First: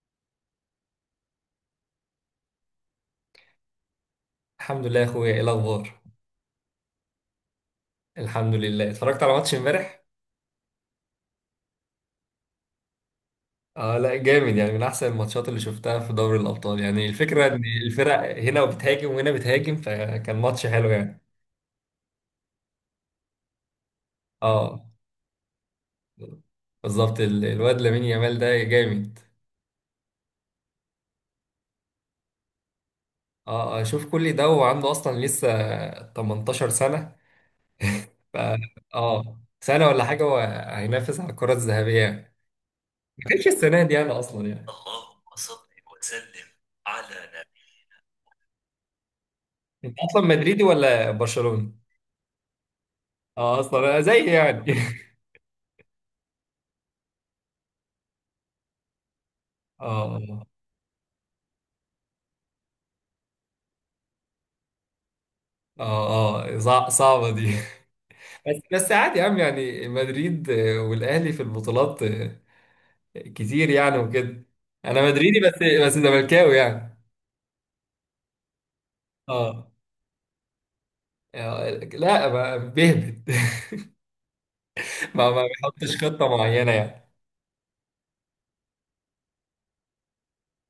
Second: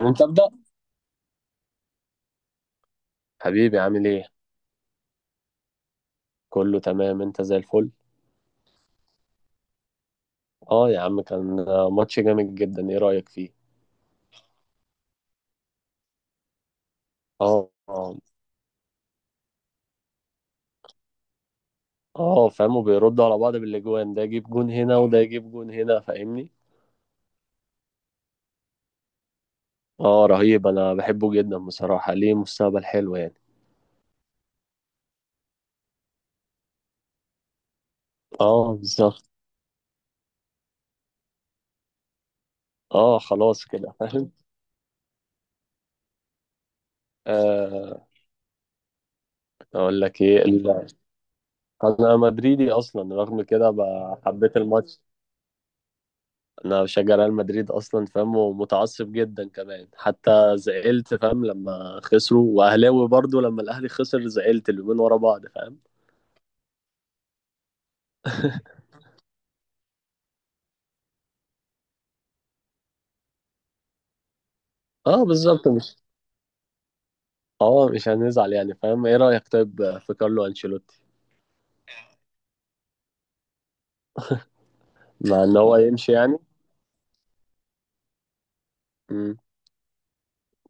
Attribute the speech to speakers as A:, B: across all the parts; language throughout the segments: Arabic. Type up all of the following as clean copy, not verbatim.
A: انت ابدا حبيبي، عامل ايه؟
B: الحمد لله يا اخويا، ايه الاخبار؟
A: كله تمام، انت زي الفل.
B: الحمد لله، اتفرجت على ماتش امبارح.
A: اه يا عم، كان ماتش جامد جدا. ايه رأيك فيه؟
B: اه لا جامد، يعني من احسن الماتشات اللي شفتها في دوري الابطال، يعني الفكره ان
A: اه اه،
B: الفرق هنا بتهاجم وهنا بتهاجم، فكان ماتش حلو يعني.
A: اه فاهم، وبيردوا على بعض بالاجوان، ده يجيب جون
B: اه
A: هنا وده يجيب جون هنا، فاهمني؟
B: بالظبط، الواد لامين يامال ده جامد.
A: اه رهيب، انا بحبه جدا بصراحة، ليه مستقبل حلو يعني.
B: اه، شوف كل ده وعنده اصلا لسه 18 سنه. ف
A: اه بالظبط.
B: اه سنه ولا حاجه، وهينافس على الكره الذهبيه يعني.
A: اه
B: ما كانش
A: خلاص
B: السنه
A: كده،
B: دي يعني،
A: فاهم.
B: اصلا يعني، اللهم صل وسلم على نبي.
A: آه.
B: انت
A: اقول لك
B: اصلا
A: ايه
B: مدريدي ولا برشلوني؟
A: انا مدريدي اصلا، رغم
B: اه
A: كده
B: اصلا زي
A: حبيت
B: يعني.
A: الماتش. انا بشجع ريال مدريد اصلا، فاهم، ومتعصب جدا كمان
B: اه
A: حتى، زعلت فاهم لما خسروا، واهلاوي برضو لما الاهلي خسر زعلت اليومين ورا بعض، فاهم.
B: اه اه، صعبة دي. بس بس عادي يا عم، يعني مدريد والاهلي في البطولات كتير يعني وكده. انا
A: اه
B: مدريدي بس
A: بالظبط.
B: بس
A: مش
B: زملكاوي يعني.
A: اه مش هنزعل يعني، فاهم. ايه رايك
B: اه
A: طيب في كارلو انشيلوتي؟
B: لا بيهبط. ما
A: مع ان هو
B: بيحطش
A: يمشي
B: خطة
A: يعني.
B: معينة يعني.
A: امم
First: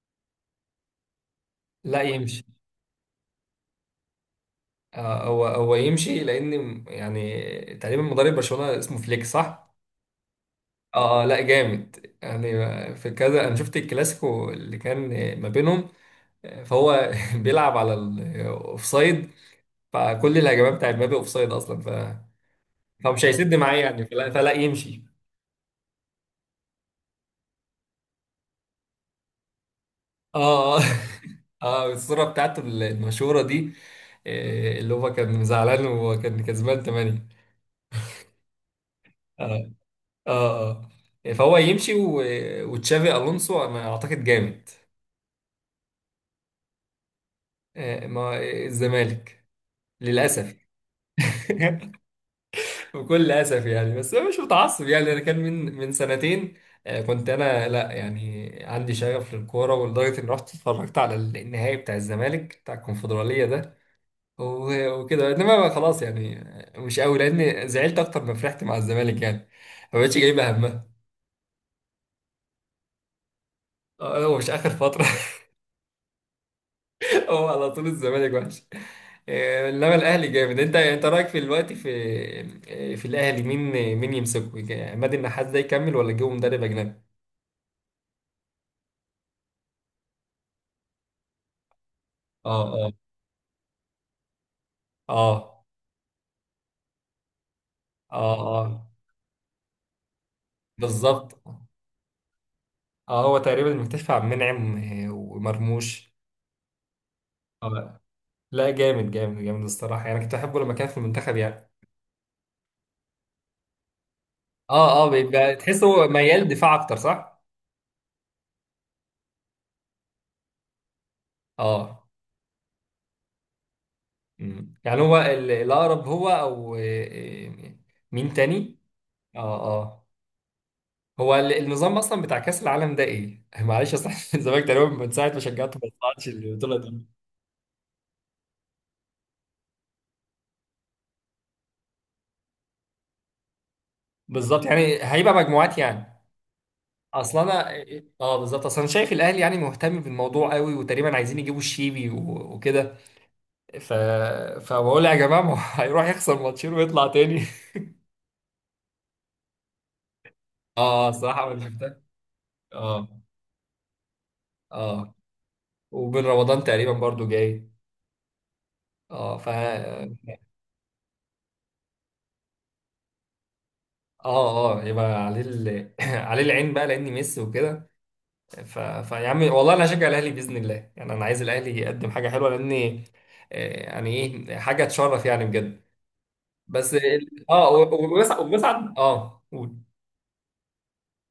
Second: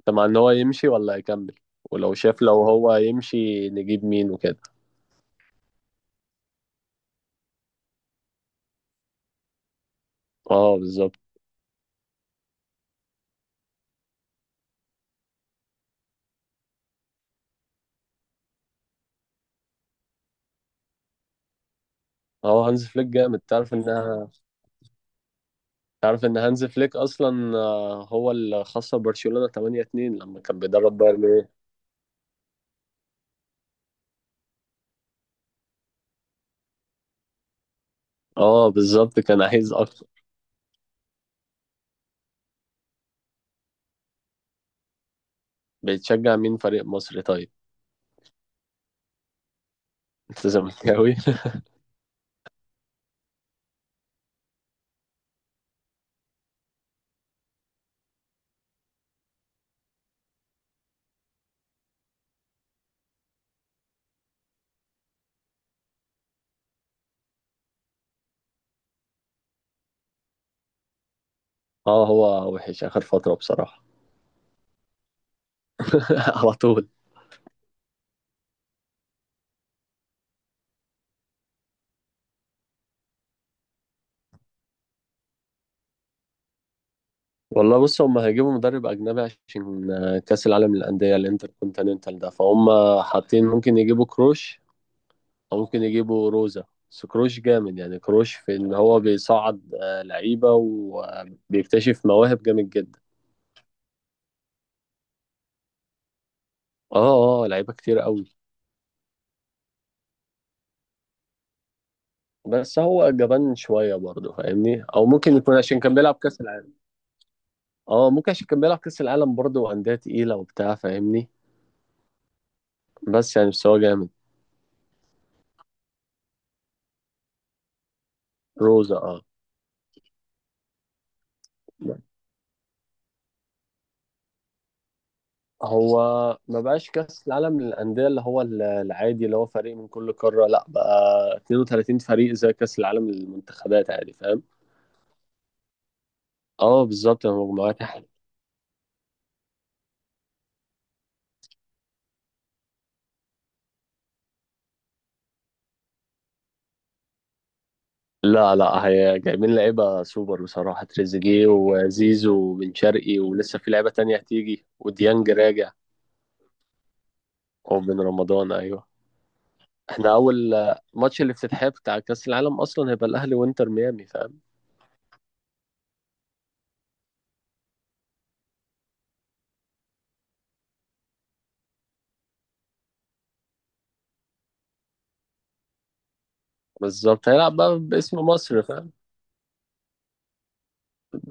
A: انت مع ان هو يمشي ولا يكمل؟
B: لا
A: ولو شاف،
B: يمشي.
A: لو هو يمشي نجيب مين وكده.
B: آه هو هو يمشي، لان يعني تقريبا مدرب برشلونة اسمه فليك، صح؟
A: اه بالظبط.
B: اه لا جامد، يعني في كذا انا شفت الكلاسيكو اللي كان ما بينهم. فهو بيلعب على الاوفسايد، فكل الهجمات بتاعت مبابي اوفسايد اصلا، ف،
A: اه هانز فليك
B: فمش
A: جامد،
B: هيسد معاه يعني، فلا, فلا يمشي.
A: تعرف ان هانز فليك اصلا هو اللي خسر برشلونة 8-2 لما كان
B: اه اه.
A: بيدرب بايرن.
B: اه الصورة بتاعته المشهورة دي، اللي هو كان زعلان وكان كسبان 8.
A: اه بالظبط، كان
B: اه
A: عايز اكتر.
B: اه اه، فهو يمشي، وتشافي الونسو انا اعتقد جامد.
A: بتشجع مين فريق مصر طيب؟
B: آه، ما الزمالك،
A: انت
B: للاسف.
A: زملكاوي.
B: بكل اسف يعني، بس انا مش متعصب يعني. انا كان من سنتين، كنت انا لا يعني عندي شغف للكوره، ولدرجه اني رحت اتفرجت على النهائي بتاع الزمالك بتاع الكونفدراليه ده. وكده، انما بقى خلاص يعني، مش قوي، لان زعلت اكتر ما فرحت مع الزمالك يعني. ما بقتش جايبه همها.
A: اه هو وحش اخر فتره بصراحه.
B: هو مش اخر فتره.
A: على طول.
B: هو على طول الزمالك وحش، انما الاهلي جامد. انت رايك في الوقت في الاهلي مين؟ مين يمسكه، عماد النحاس ده يكمل، ولا يجيبه مدرب اجنبي؟
A: والله بص، هم هيجيبوا مدرب اجنبي عشان كاس العالم للانديه الانتركونتيننتال ده، فهم
B: اه
A: حاطين ممكن يجيبوا كروش
B: اه
A: او ممكن يجيبوا روزا. بس كروش جامد يعني،
B: اه
A: كروش في ان
B: اه،
A: هو بيصعد لعيبه
B: بالظبط.
A: وبيكتشف مواهب جامد جدا.
B: اه هو تقريبا مكتشف عبد المنعم ومرموش.
A: اه اه، لعيبه
B: اه
A: كتير قوي.
B: لا جامد جامد جامد الصراحه، يعني كنت احبه لما كان في المنتخب يعني.
A: بس هو جبان شويه برضه، فاهمني،
B: اه
A: او
B: اه،
A: ممكن
B: بيبقى
A: يكون عشان
B: تحس
A: كان
B: هو
A: بيلعب كاس
B: ميال
A: العالم.
B: دفاع اكتر، صح؟
A: اه ممكن عشان كان بيلعب كأس العالم برضه، وأندية تقيلة وبتاع، فاهمني.
B: اه
A: بس يعني بس هو جامد.
B: مم، يعني هو الاقرب هو او آه، آه، مين تاني؟
A: روزا اه.
B: اه اه، هو النظام اصلا بتاع كاس العالم ده ايه؟ معلش اصل، الزمالك تقريبا من ساعه ما شجعته ما
A: هو
B: طلعتش
A: ما
B: البطوله
A: بقاش
B: دي.
A: كأس العالم للأندية اللي هو العادي، اللي هو فريق من كل قارة، لا بقى 32 فريق زي كأس العالم للمنتخبات عادي، فاهم.
B: بالظبط، يعني هيبقى مجموعات يعني.
A: اه بالظبط
B: اصل انا،
A: المجموعات.
B: اه بالظبط اصل انا شايف الاهلي يعني مهتم بالموضوع قوي، وتقريبا عايزين يجيبوا الشيبي وكده، ف، فبقول يا جماعه ما هو هيروح يخسر ماتشين ويطلع تاني.
A: لا لا، هي جايبين لعيبة سوبر بصراحة،
B: اه
A: تريزيجيه
B: الصراحه ما شفتها.
A: وزيزو وبن شرقي،
B: اه
A: ولسه في لعيبة تانية هتيجي،
B: اه.
A: وديانج راجع.
B: وبن رمضان تقريبا برضو جاي.
A: وبن رمضان أيوه.
B: اه ف اه
A: احنا اول ماتش الافتتاحية بتاع كأس العالم اصلا هيبقى الاهلي وانتر ميامي، فاهم.
B: اه يبقى عليه عليه العين بقى لاني ميسي وكده. فيا عم والله انا هشجع الاهلي باذن الله يعني. انا عايز الاهلي يقدم حاجه حلوه، لاني يعني ايه حاجه تشرف يعني بجد. بس
A: بالظبط، هيلعب بقى باسم
B: وبيصعد
A: مصر، فاهم.
B: وبيصعد اه قول.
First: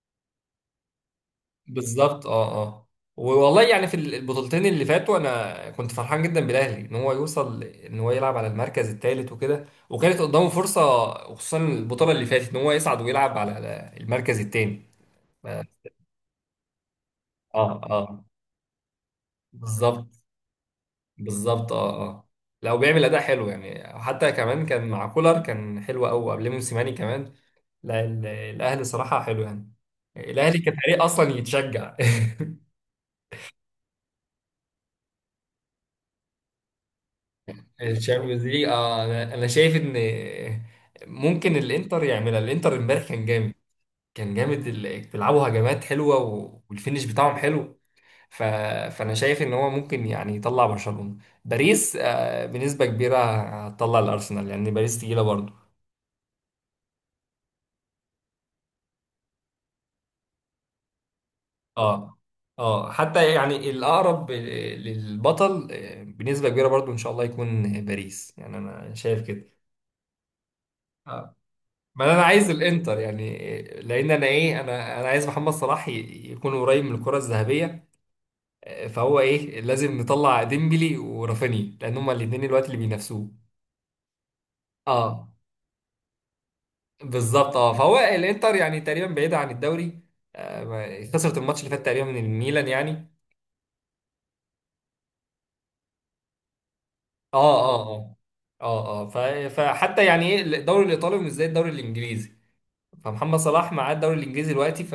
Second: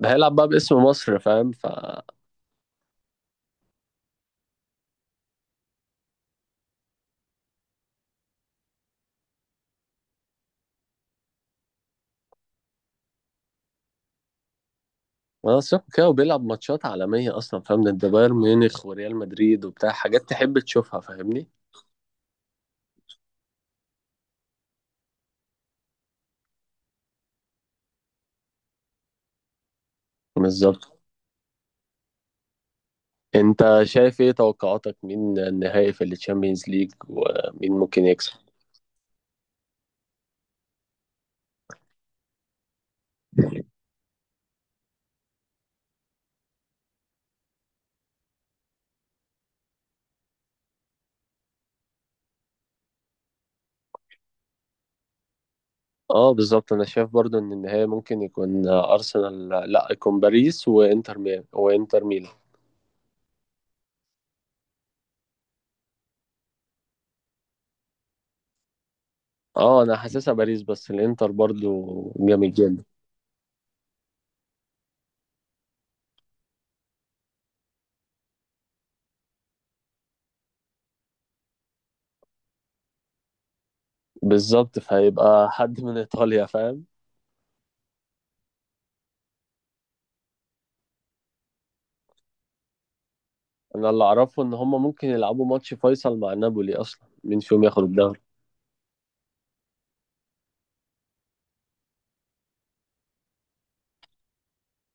A: هيلعب بقى باسم مصر، فاهم.
B: بالظبط اه اه. والله يعني في البطولتين اللي فاتوا، انا كنت فرحان جدا بالاهلي ان هو يوصل، ان هو يلعب على المركز الثالث وكده، وكانت قدامه فرصه. وخصوصا البطوله اللي فاتت ان هو يصعد ويلعب على المركز الثاني.
A: وانا
B: اه
A: صح كده، وبيلعب ماتشات عالمية اصلا، فاهم، ضد
B: اه
A: بايرن ميونخ وريال مدريد وبتاع،
B: بالظبط
A: حاجات تحب تشوفها، فاهمني.
B: بالظبط اه اه لو بيعمل اداء حلو يعني. حتى كمان كان مع كولر كان حلو قوي قبل موسيماني كمان. لا الاهلي صراحه حلو يعني. الاهلي
A: بالظبط.
B: كفريق اصلا يتشجع.
A: انت شايف ايه توقعاتك؟ مين النهائي في التشامبيونز ليج ومين ممكن يكسب؟
B: الشامبيونز ليج اه، أنا شايف ان ممكن الانتر يعملها. الانتر امبارح كان جامد، كان جامد، بيلعبوا هجمات حلوه والفينش بتاعهم حلو، ف، فانا شايف ان هو ممكن يعني يطلع برشلونه. باريس بنسبه كبيره هتطلع الارسنال، لان يعني باريس تقيله برضه.
A: اه بالظبط، انا شايف برضو ان النهائي ممكن يكون ارسنال، لا، يكون باريس، وانتر ميامي وانتر
B: اه
A: ميلان.
B: اه، حتى يعني الاقرب للبطل بنسبه كبيره برضه، ان شاء الله يكون باريس يعني، انا شايف كده.
A: اه انا حاسسها باريس، بس الانتر
B: آه.
A: برضو
B: ما انا عايز
A: جامد جدا.
B: الانتر يعني، لان انا ايه انا انا عايز محمد صلاح يكون قريب من الكره الذهبيه. فهو ايه لازم نطلع ديمبلي ورافينيا، لان هما الاثنين الوقت اللي بينافسوه.
A: بالظبط،
B: اه
A: فهيبقى حد من ايطاليا، فاهم.
B: بالظبط اه، فهو الانتر يعني تقريبا بعيده عن الدوري، خسرت الماتش اللي فات تقريبا من الميلان يعني.
A: انا اللي اعرفه ان هم ممكن يلعبوا ماتش فيصل مع نابولي اصلا مين
B: اه
A: فيهم ياخد
B: اه اه
A: الدوري.
B: اه اه، فحتى يعني ايه الدوري الايطالي مش زي الدوري الانجليزي. فمحمد صلاح معاه الدوري الانجليزي دلوقتي، ف،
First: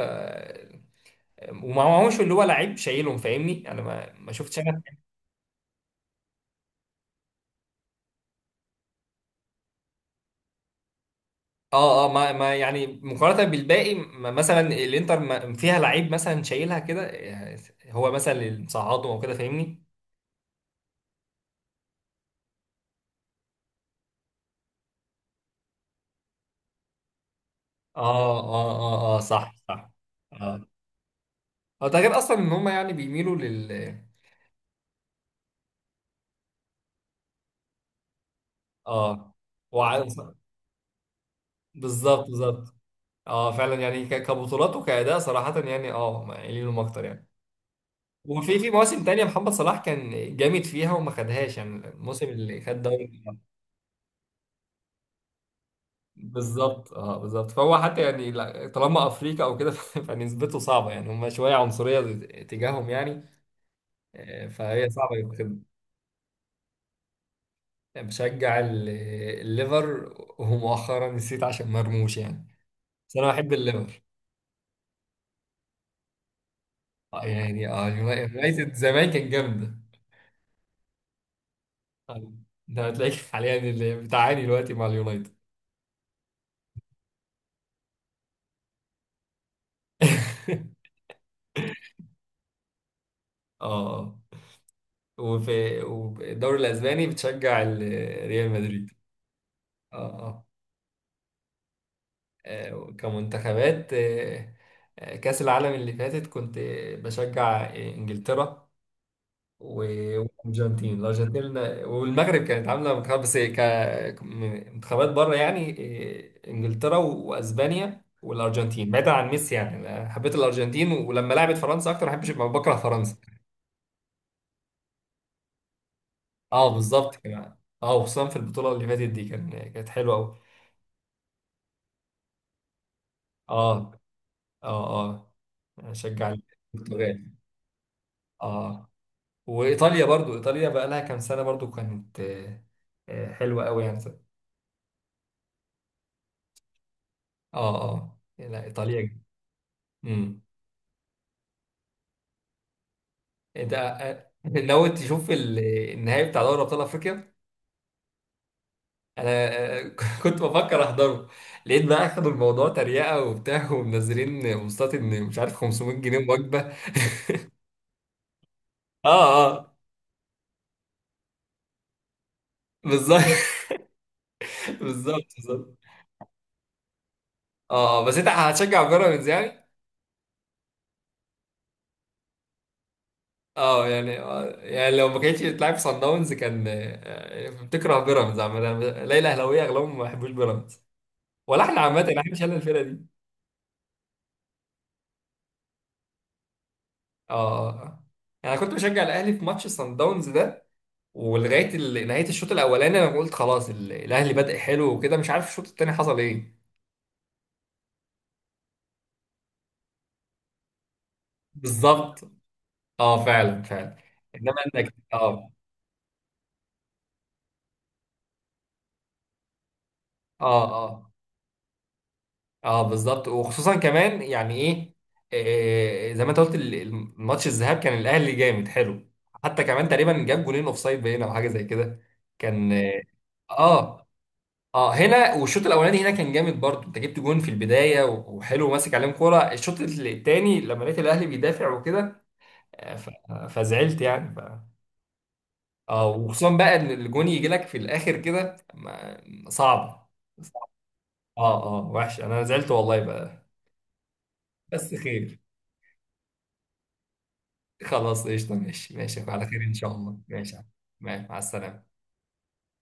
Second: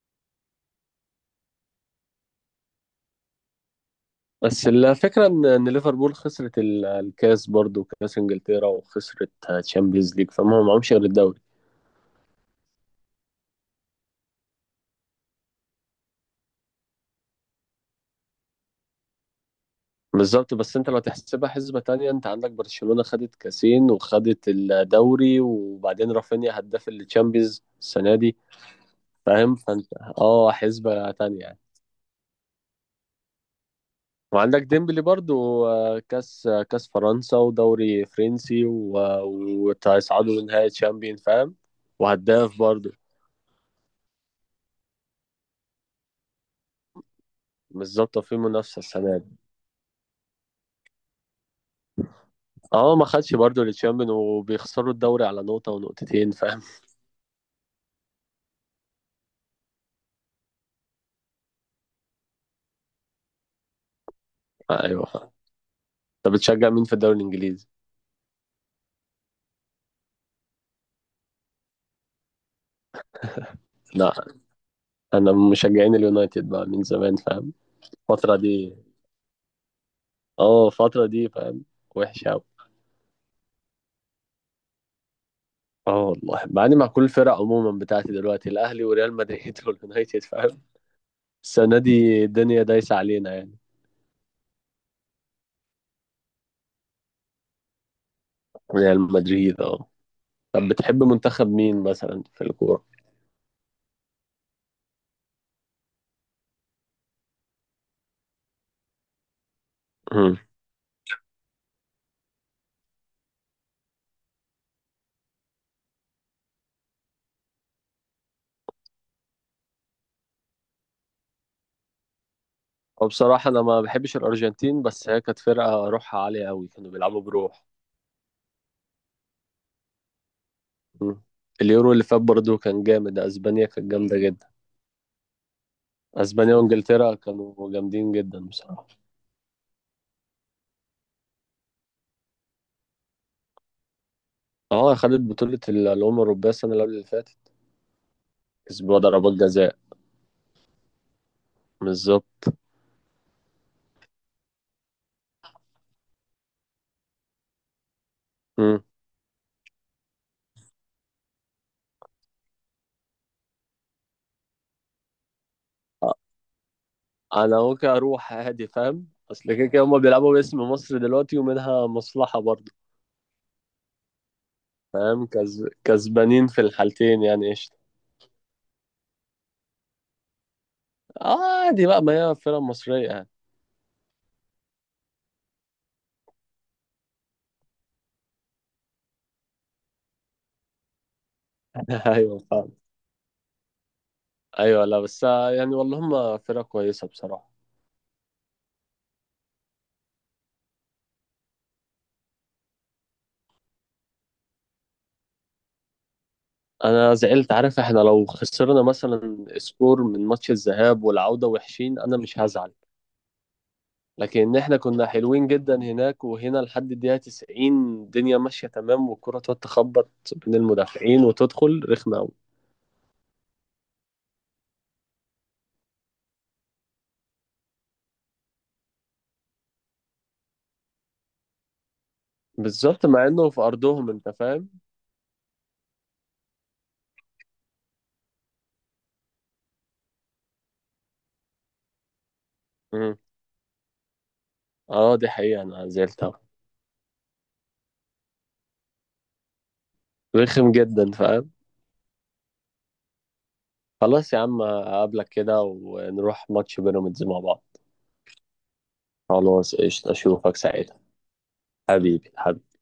B: ومعهوش اللي هو لعيب شايلهم فاهمني. انا ما شفتش.
A: بس الفكره ان ليفربول خسرت الكاس برضو، كاس انجلترا، وخسرت تشامبيونز ليج، فهم ما معهمش غير الدوري.
B: اه اه، ما يعني مقارنة بالباقي، ما مثلا الانتر ما فيها لعيب مثلا شايلها كده، هو مثلا اللي مصعدهم او كده فاهمني.
A: بالظبط، بس انت لو تحسبها حسبه تانية، انت عندك برشلونه خدت كاسين وخدت الدوري، وبعدين رافينيا هداف التشامبيونز السنه دي،
B: اه اه اه اه صح
A: فاهم، فانت،
B: صح.
A: اه،
B: اه
A: حسبه تانية.
B: اه، ده غير اصلا ان هم يعني بيميلوا
A: وعندك ديمبلي برضو، كاس فرنسا ودوري فرنسي
B: اه وع...
A: وهيصعدوا لنهائي تشامبيون، فاهم.
B: بالظبط
A: وهداف
B: بالظبط.
A: برضو.
B: اه فعلا يعني كبطولات وكأداء، صراحة يعني، اه قايلينهم اكتر يعني.
A: مش ظابطة في
B: وفي
A: منافسة
B: مواسم
A: السنة
B: تانية
A: دي.
B: محمد صلاح كان جامد فيها، وما خدهاش يعني الموسم اللي خد
A: اه ما
B: دوري.
A: خدش برضو التشامبيون، وبيخسروا الدوري على نقطة ونقطتين، فاهم.
B: بالظبط اه بالظبط، فهو حتى يعني طالما افريقيا او كده فنسبته صعبه يعني. هم شويه عنصريه تجاههم يعني
A: آه،
B: فهي
A: ايوه
B: صعبه
A: فاهم.
B: يتخدم.
A: انت بتشجع مين في الدوري الانجليزي؟
B: بشجع الليفر، ومؤخرا نسيت عشان مرموش يعني. بس انا بحب الليفر.
A: لا، انا من مشجعين اليونايتد بقى من زمان، فاهم.
B: يعني اه
A: الفترة
B: اليونايتد
A: دي،
B: زمان كان جامده.
A: اه الفترة دي، فاهم، وحشة
B: آه،
A: اوي.
B: ده هتلاقيك حاليا اللي بتعاني دلوقتي مع اليونايتد.
A: اه والله بعاني مع كل الفرق عموما بتاعتي دلوقتي، الاهلي وريال مدريد واليونايتد، فاهم. السنة دي الدنيا دايسة علينا يعني.
B: اه والدوري الاسباني بتشجع ريال مدريد.
A: ريال مدريد اه.
B: اه آه.
A: طب بتحب منتخب مين مثلا في الكورة؟
B: كمنتخبات كأس العالم اللي فاتت كنت بشجع إنجلترا و-
A: مم.
B: الأرجنتين والمغرب. كانت عاملة منتخب، بس منتخبات بره يعني. إنجلترا وأسبانيا والأرجنتين، بعيدا عن ميسي يعني. أنا حبيت الأرجنتين، ولما لعبت فرنسا أكتر ما بحبش، بكره فرنسا.
A: وبصراحة أنا ما بحبش الأرجنتين، بس هي كانت فرقة روحها عالية
B: أه
A: أوي، كانوا
B: بالظبط
A: بيلعبوا
B: كده،
A: بروح.
B: أه وخصوصا في البطولة اللي فاتت دي، كانت حلوة أوي.
A: مم. اليورو اللي فات برضه كان جامد، أسبانيا كانت
B: أه
A: جامدة جدا.
B: أه أه أشجع
A: أسبانيا وإنجلترا
B: البرتغال.
A: كانوا جامدين جدا بصراحة.
B: اه وايطاليا برضو، ايطاليا بقى لها كام سنه برضو كانت حلوه قوي يعني.
A: اه خدت بطولة الأمم الأوروبية السنة اللي قبل اللي فاتت،
B: اه اه لا
A: كسبوها
B: ايطاليا.
A: ضربات جزاء.
B: امم.
A: بالظبط.
B: انت ناوي تشوف النهائي بتاع دوري ابطال افريقيا؟
A: مم.
B: انا آه، كنت بفكر احضره. لقيت بقى اخدوا الموضوع تريقه وبتاع، ومنزلين بوستات ان مش عارف 500
A: آه،
B: جنيه وجبه.
A: انا ممكن اروح عادي، فاهم،
B: اه
A: اصل كده
B: اه
A: كده هما بيلعبوا باسم مصر دلوقتي، ومنها مصلحة برضه،
B: بالظبط، بالظبط
A: فاهم.
B: بالظبط.
A: كسبانين في الحالتين يعني،
B: اه
A: قشطة.
B: بس انت هتشجع بيراميدز يعني.
A: عادي بقى، ما هي فرق مصرية يعني.
B: اه يعني يعني لو ما كانتش بتلعب في صن داونز، كان بتكره بيراميدز عامة. ليلى اهلاويه اغلبهم ما بيحبوش بيراميدز، ولا احنا عامة احنا
A: ايوه
B: مش شلنا
A: فاهم.
B: الفرقة دي.
A: ايوه، لا، بس يعني والله هم فرقة كويسة
B: اه
A: بصراحة.
B: اه آه. يعني انا كنت بشجع الاهلي في ماتش صن داونز ده، ولغاية نهاية الشوط الاولاني انا قلت خلاص الاهلي بدأ حلو وكده، مش عارف الشوط التاني حصل ايه.
A: انا زعلت، عارف، احنا لو خسرنا مثلا سكور من ماتش الذهاب والعودة وحشين انا
B: بالظبط
A: مش هزعل،
B: اه فعلا فعلا. انما
A: لكن احنا
B: انك
A: كنا حلوين
B: اه.
A: جدا هناك وهنا لحد الدقيقة 90، الدنيا ماشية تمام والكرة تقعد تخبط بين
B: اه آه.
A: المدافعين وتدخل رخمة أوي.
B: اه بالظبط، وخصوصا كمان يعني ايه زي ما انت قلت، الماتش الذهاب كان الاهلي جامد حلو. حتى كمان تقريبا جاب جولين اوف سايد باين او حاجه زي كده. كان اه
A: بالظبط، مع انه في
B: اه
A: ارضهم، انت فاهم.
B: هنا والشوط الاولاني هنا كان جامد برضه. انت جبت جون في البدايه وحلو ماسك عليهم كوره، الشوط الثاني لما لقيت الاهلي بيدافع وكده، آه، ف-
A: مم.
B: فزعلت يعني، ف.
A: اه دي حقيقة، انا
B: اه
A: زعلت أوي.
B: وخصوصا بقى ان الجون يجي لك في الاخر كده، صعب. صعب.
A: رخم جدا، فاهم.
B: اه اه وحش، انا زعلت والله بقى.
A: خلاص يا عم،
B: بس
A: اقابلك
B: خير.
A: كده ونروح ماتش بيراميدز مع بعض.
B: خلاص قشطة، ماشي ماشي على خير إن
A: خلاص
B: شاء
A: قشطة،
B: الله. ماشي
A: اشوفك
B: يا عم.
A: ساعتها.
B: مع السلامة.
A: حبيبي حبيبي.